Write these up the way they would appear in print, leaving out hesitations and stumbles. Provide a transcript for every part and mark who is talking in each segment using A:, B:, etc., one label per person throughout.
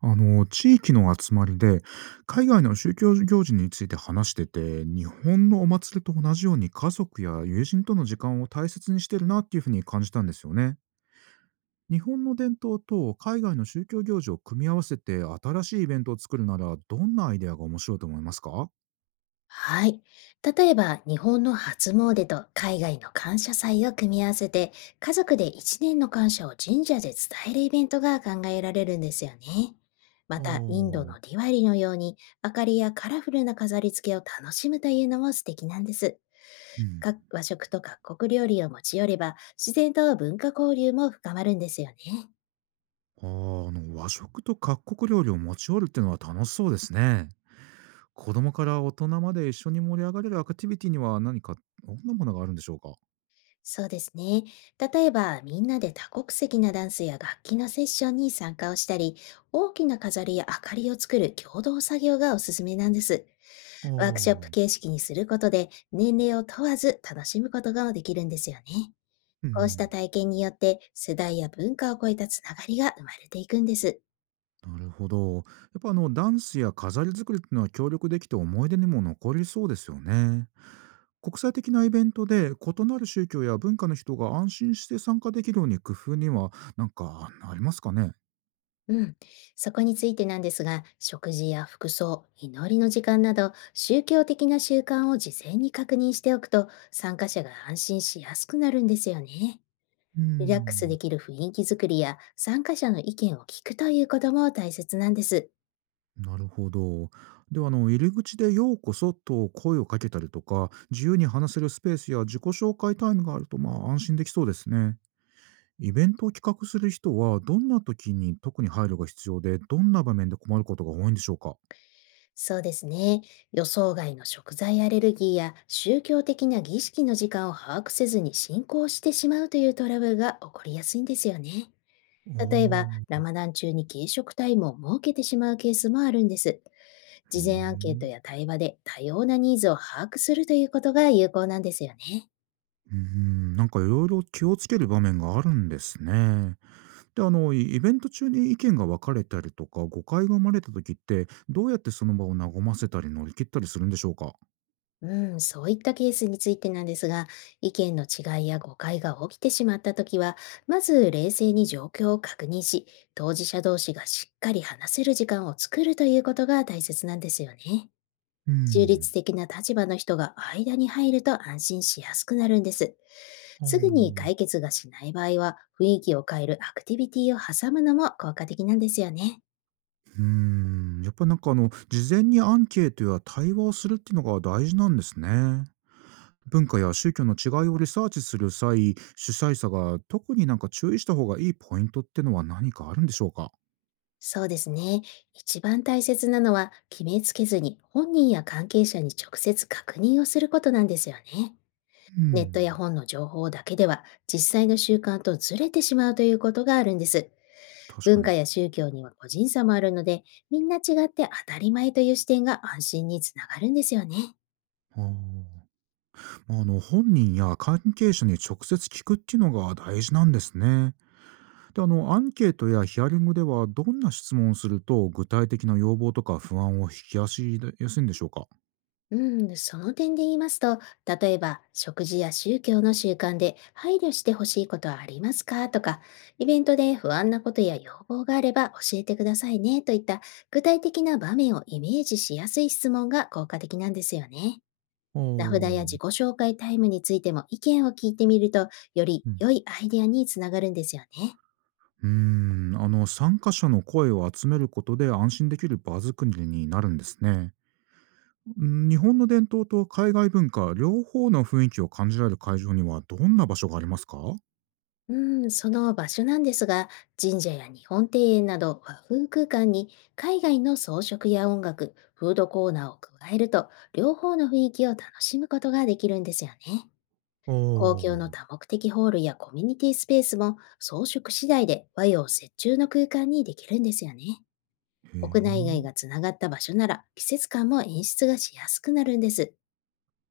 A: 地域の集まりで海外の宗教行事について話してて日本のお祭りと同じように家族や友人との時間を大切にしてるなっていうふうに感じたんですよね。日本の伝統と海外の宗教行事を組み合わせて新しいイベントを作るならどんなアイデアが面白いと思いますか？
B: はい。例えば、日本の初詣と海外の感謝祭を組み合わせて、家族で一年の感謝を神社で伝えるイベントが考えられるんですよね。
A: あ
B: また、インド
A: ー。
B: のディワリのように、明かりやカラフルな飾り付けを楽しむというのも素敵なんです。
A: うん。
B: 和食と各国料理を持ち寄れば、自然と文化交流も深まるんですよね。
A: あー、和食と各国料理を持ち寄るっていうのは楽しそうですね。子供から大人まで一緒に盛り上がれるアクティビティには何か、どんなものがあるんでしょうか？
B: そうですね。例えば、みんなで多国籍なダンスや楽器のセッションに参加をしたり、大きな飾りや明かりを作る共同作業がおすすめなんです。
A: あ
B: ワークショップ
A: あ。
B: 形式にすることで、年齢を問わず楽しむことができるんですよね。
A: う
B: こうした
A: ん。
B: 体験によって、世代や文化を超えたつながりが生まれていくんです。
A: なるほど。やっぱダンスや飾り作りっていうのは協力できて思い出にも残りそうですよね。国際的なイベントで異なる宗教や文化の人が安心して参加できるように工夫にはありますかね？
B: うん、そこについてなんですが、食事や服装、祈りの時間など、宗教的な習慣を事前に確認しておくと、参加者が安心しやすくなるんですよね。
A: うー
B: リラックス
A: ん。
B: できる雰囲気づくりや、参加者の意見を聞くということも大切なんです。
A: なるほど。では入り口で「ようこそ」と声をかけたりとか自由に話せるスペースや自己紹介タイムがあると安心できそうですね。イベントを企画する人は、どんな時に特に配慮が必要で、どんな場面で困ることが多いんでしょうか？
B: そうですね。予想外の食材アレルギーや宗教的な儀式の時間を把握せずに進行してしまうというトラブルが起こりやすいんですよね。
A: あ
B: 例えば、
A: ー。
B: ラマダン中に軽食タイムを設けてしまうケースもあるんです。
A: へ
B: 事前アンケート
A: え。
B: や対話で多様なニーズを把握するということが有効なんですよね。
A: うん、いろいろ気をつける場面があるんですね。で、イベント中に意見が分かれたりとか、誤解が生まれた時って、どうやってその場を和ませたり乗り切ったりするんでしょうか？
B: うん、そういったケースについてなんですが、意見の違いや誤解が起きてしまったときは、まず冷静に状況を確認し、当事者同士がしっかり話せる時間を作るということが大切なんですよね。
A: う
B: 中
A: ん。
B: 立的な立場の人が間に入ると安心しやすくなるんです。
A: あ
B: すぐに
A: お。
B: 解決がしない場合は、雰囲気を変えるアクティビティを挟むのも効果的なんですよね。
A: うーん、やっぱり事前にアンケートや対話をするっていうのが大事なんですね。文化や宗教の違いをリサーチする際、主催者が特に注意した方がいいポイントってのは何かあるんでしょうか？
B: そうですね。一番大切なのは、決めつけずに本人や関係者に直接確認をすることなんですよね。
A: う
B: ネット
A: ん。
B: や本の情報だけでは、実際の習慣とずれてしまうということがあるんです。
A: 確か
B: 文
A: に。
B: 化や宗教には個人差もあるので、みんな違って当たり前という視点が安心につながるんですよね。
A: あー。まあ、本人や関係者に直接聞くっていうのが大事なんですね。でアンケートやヒアリングではどんな質問をすると具体的な要望とか不安を引き出しやすいんでしょうか？
B: うん、その点で言いますと、例えば、食事や宗教の習慣で配慮してほしいことはありますかとか、イベントで不安なことや要望があれば教えてくださいねといった、具体的な場面をイメージしやすい質問が効果的なんですよね。
A: お
B: 名札や
A: お。
B: 自己紹介タイムについても意見を聞いてみると、より
A: うん。
B: 良いアイデアにつながるんですよね。
A: うーん、参加者の声を集めることで安心できる場作りになるんですね。うん、日本の伝統と海外文化、両方の雰囲気を感じられる会場にはどんな場所がありますか？お
B: うん、その場所なんですが、神社や日本庭園など和風空間に海外の装飾や音楽、フードコーナーを加えると、両方の雰囲気を楽しむことができるんですよね。公共
A: お。あ
B: の多
A: あ
B: 目的ホールやコミュニティスペースも装飾次第で和洋折衷の空間にできるんですよね。
A: ー。へ
B: 屋内外が
A: え。
B: つながった場所なら、季節感も演出がしやすくなるんです。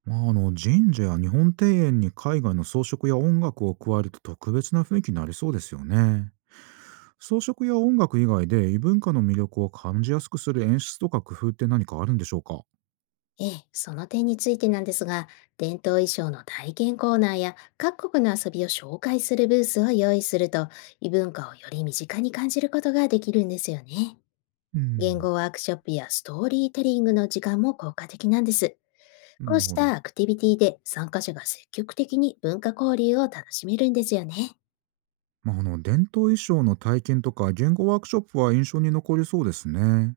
A: まあ、神社や日本庭園に海外の装飾や音楽を加えると特別な雰囲気になりそうですよね。装飾や音楽以外で異文化の魅力を感じやすくする演出とか工夫って何かあるんでしょうか？
B: ええ、その点についてなんですが、伝統衣装の体験コーナーや各国の遊びを紹介するブースを用意すると、異文化をより身近に感じることができるんですよね。
A: う
B: 言
A: ん。
B: 語ワークショップやストーリーテリングの時間も効果的なんです。
A: な
B: こう
A: る
B: し
A: ほど。
B: たアクティビティで、参加者が積極的に文化交流を楽しめるんですよね。
A: まあ、伝統衣装の体験とか言語ワークショップは印象に残りそうですね。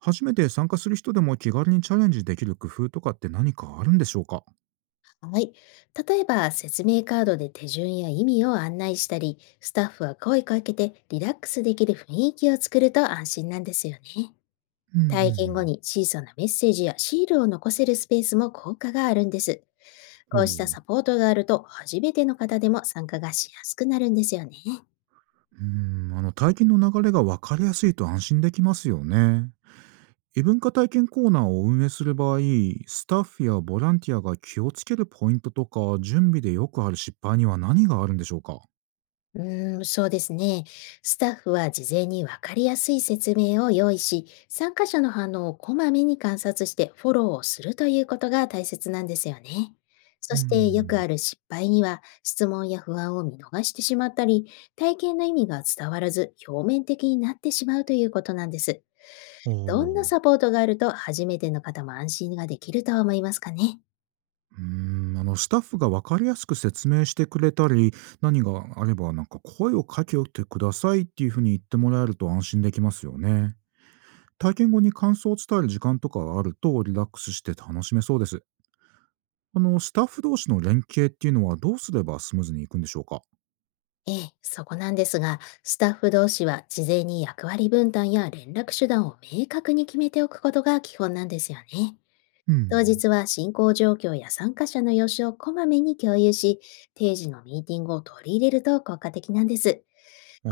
A: 初めて参加する人でも気軽にチャレンジできる工夫とかって何かあるんでしょうか？
B: はい。例えば、説明カードで手順や意味を案内したり、スタッフは声かけてリラックスできる雰囲気を作ると安心なんですよね。
A: う
B: 体験後
A: ん
B: に小さなメッセージやシールを残せるスペースも効果があるんです。
A: うん。
B: こ
A: う
B: うし
A: ん。
B: た
A: ほう。
B: サポートがあると、初めての方でも参加がしやすくなるんですよね。
A: うん、体験の流れが分かりやすいと安心できますよね。異文化体験コーナーを運営する場合、スタッフやボランティアが気をつけるポイントとか、準備でよくある失敗には何があるんでしょうか？
B: うーん、そうですね。スタッフは事前に分かりやすい説明を用意し、参加者の反応をこまめに観察してフォローをするということが大切なんですよね。
A: うー
B: そしてよく
A: ん。
B: ある失敗には、質問や不安を見逃してしまったり、体験の意味が伝わらず表面的になってしまうということなんです。
A: お
B: どんな
A: お。
B: サポートがあると、初めての方も安心ができると思いますかね。
A: うーん、スタッフが分かりやすく説明してくれたり、何があれば声をかけてくださいっていうふうに言ってもらえると安心できますよね。体験後に感想を伝える時間とかがあるとリラックスして楽しめそうです。スタッフ同士の連携っていうのはどうすればスムーズにいくんでしょうか？
B: ええ、そこなんですが、スタッフ同士は事前に役割分担や連絡手段を明確に決めておくことが基本なんですよね。
A: う
B: 当
A: ん。
B: 日は進行状況や参加者の様子をこまめに共有し、定時のミーティングを取り入れると効果的なんです。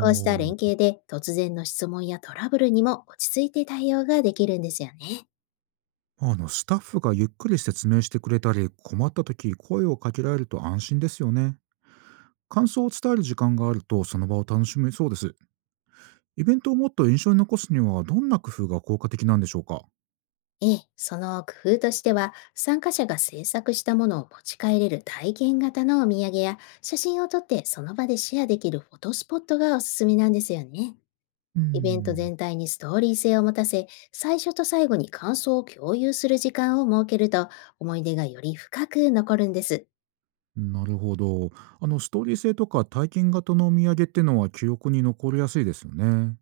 B: こうした連携で、突然の質問やトラブルにも落ち着いて対応ができるんですよね。
A: スタッフがゆっくり説明してくれたり、困った時声をかけられると安心ですよね。感想を伝える時間があると、その場を楽しめそうです。イベントをもっと印象に残すには、どんな工夫が効果的なんでしょうか？
B: ええ、その工夫としては、参加者が制作したものを持ち帰れる体験型のお土産や、写真を撮ってその場でシェアできるフォトスポットがおすすめなんですよね。
A: うー
B: イベント
A: ん。
B: 全体にストーリー性を持たせ、最初と最後に感想を共有する時間を設けると、思い出がより深く残るんです。
A: なるほど。ストーリー性とか体験型のお土産ってのは記憶に残りやすいですよね。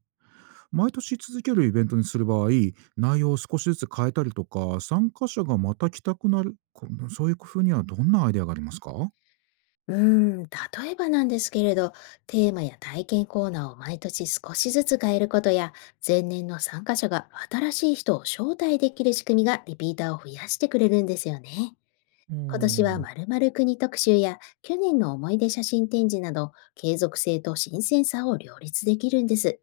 A: 毎年続けるイベントにする場合、内容を少しずつ変えたりとか、参加者がまた来たくなる、そういう工夫にはどんなアイデアがありますか？お
B: うーん、例えばなんですけれど、テーマや体験コーナーを毎年少しずつ変えることや、前年の参加者が新しい人を招待できる仕組みがリピーターを増やしてくれるんですよね。今年は
A: ー。
B: 〇〇国特集や去年の思い出写真展示など、継続性と新鮮さを両立できるんです。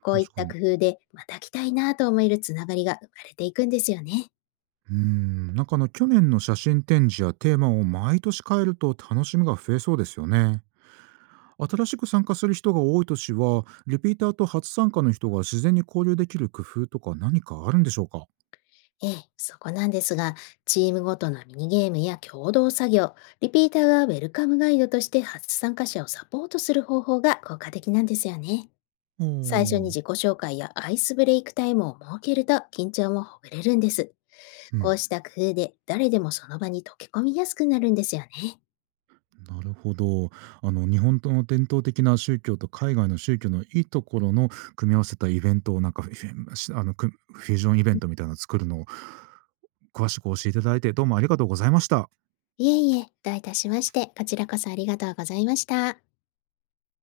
B: こういっ
A: 確か
B: た
A: に。
B: 工夫で、また来たいなと思えるつながりが生まれていくんですよね。
A: うーん、去年の写真展示やテーマを毎年変えると楽しみが増えそうですよね。新しく参加する人が多い年は、リピーターと初参加の人が自然に交流できる工夫とか何かあるんでしょうか？
B: ええ、そこなんですが、チームごとのミニゲームや共同作業、リピーターがウェルカムガイドとして初参加者をサポートする方法が効果的なんですよね。
A: お
B: 最初に
A: ー。
B: 自己紹介やアイスブレイクタイムを設けると、緊張もほぐれるんです。
A: う
B: こ
A: ん。
B: うした工夫で、誰でもその場に溶け込みやすくなるんですよね。
A: なるほど。日本との伝統的な宗教と海外の宗教のいいところの組み合わせたイベントをなんかフィしあのくフュージョンイベントみたいなの作るのを詳しく教えていただいてどうもありがとうございました。
B: いえいえ、どういたしまして、こちらこそありがとうございました。